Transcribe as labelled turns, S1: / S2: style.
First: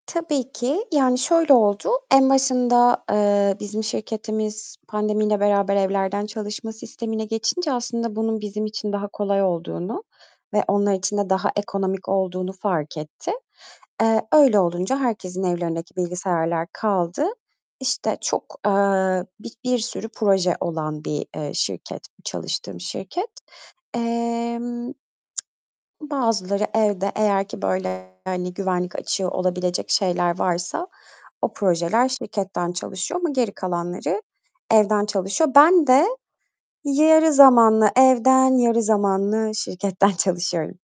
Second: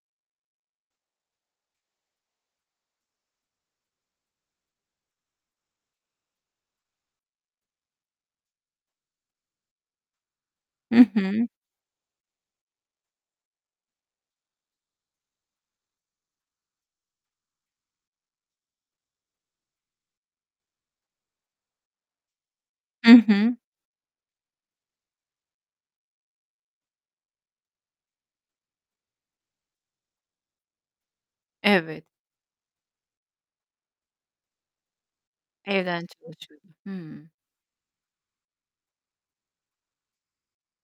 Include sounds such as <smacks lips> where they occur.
S1: Tabii ki. Yani, şöyle oldu. En başında, eee, bizim şirketimiz pandemiyle beraber evlerden çalışma sistemine geçince aslında bunun bizim için daha kolay olduğunu ve onlar
S2: Hı
S1: için de
S2: hı.
S1: daha ekonomik olduğunu fark etti. Eee, öyle olunca herkesin evlerindeki bilgisayarlar kaldı. İşte, çok, eee, bir bir sürü proje olan bir, eee, şirket, çalıştığım
S2: HI
S1: şirket.
S2: hı.
S1: Emm, <smacks lips> bazıları evde, eğer ki, böyle, hani, güvenlik açığı olabilecek şeyler varsa o
S2: Evet.
S1: projeler şirketten çalışıyor ama geri kalanları evden çalışıyor. Ben de
S2: Evden çalışıyorsun. Hıı.
S1: yarı zamanlı evden, yarı zamanlı şirketten çalışıyorum.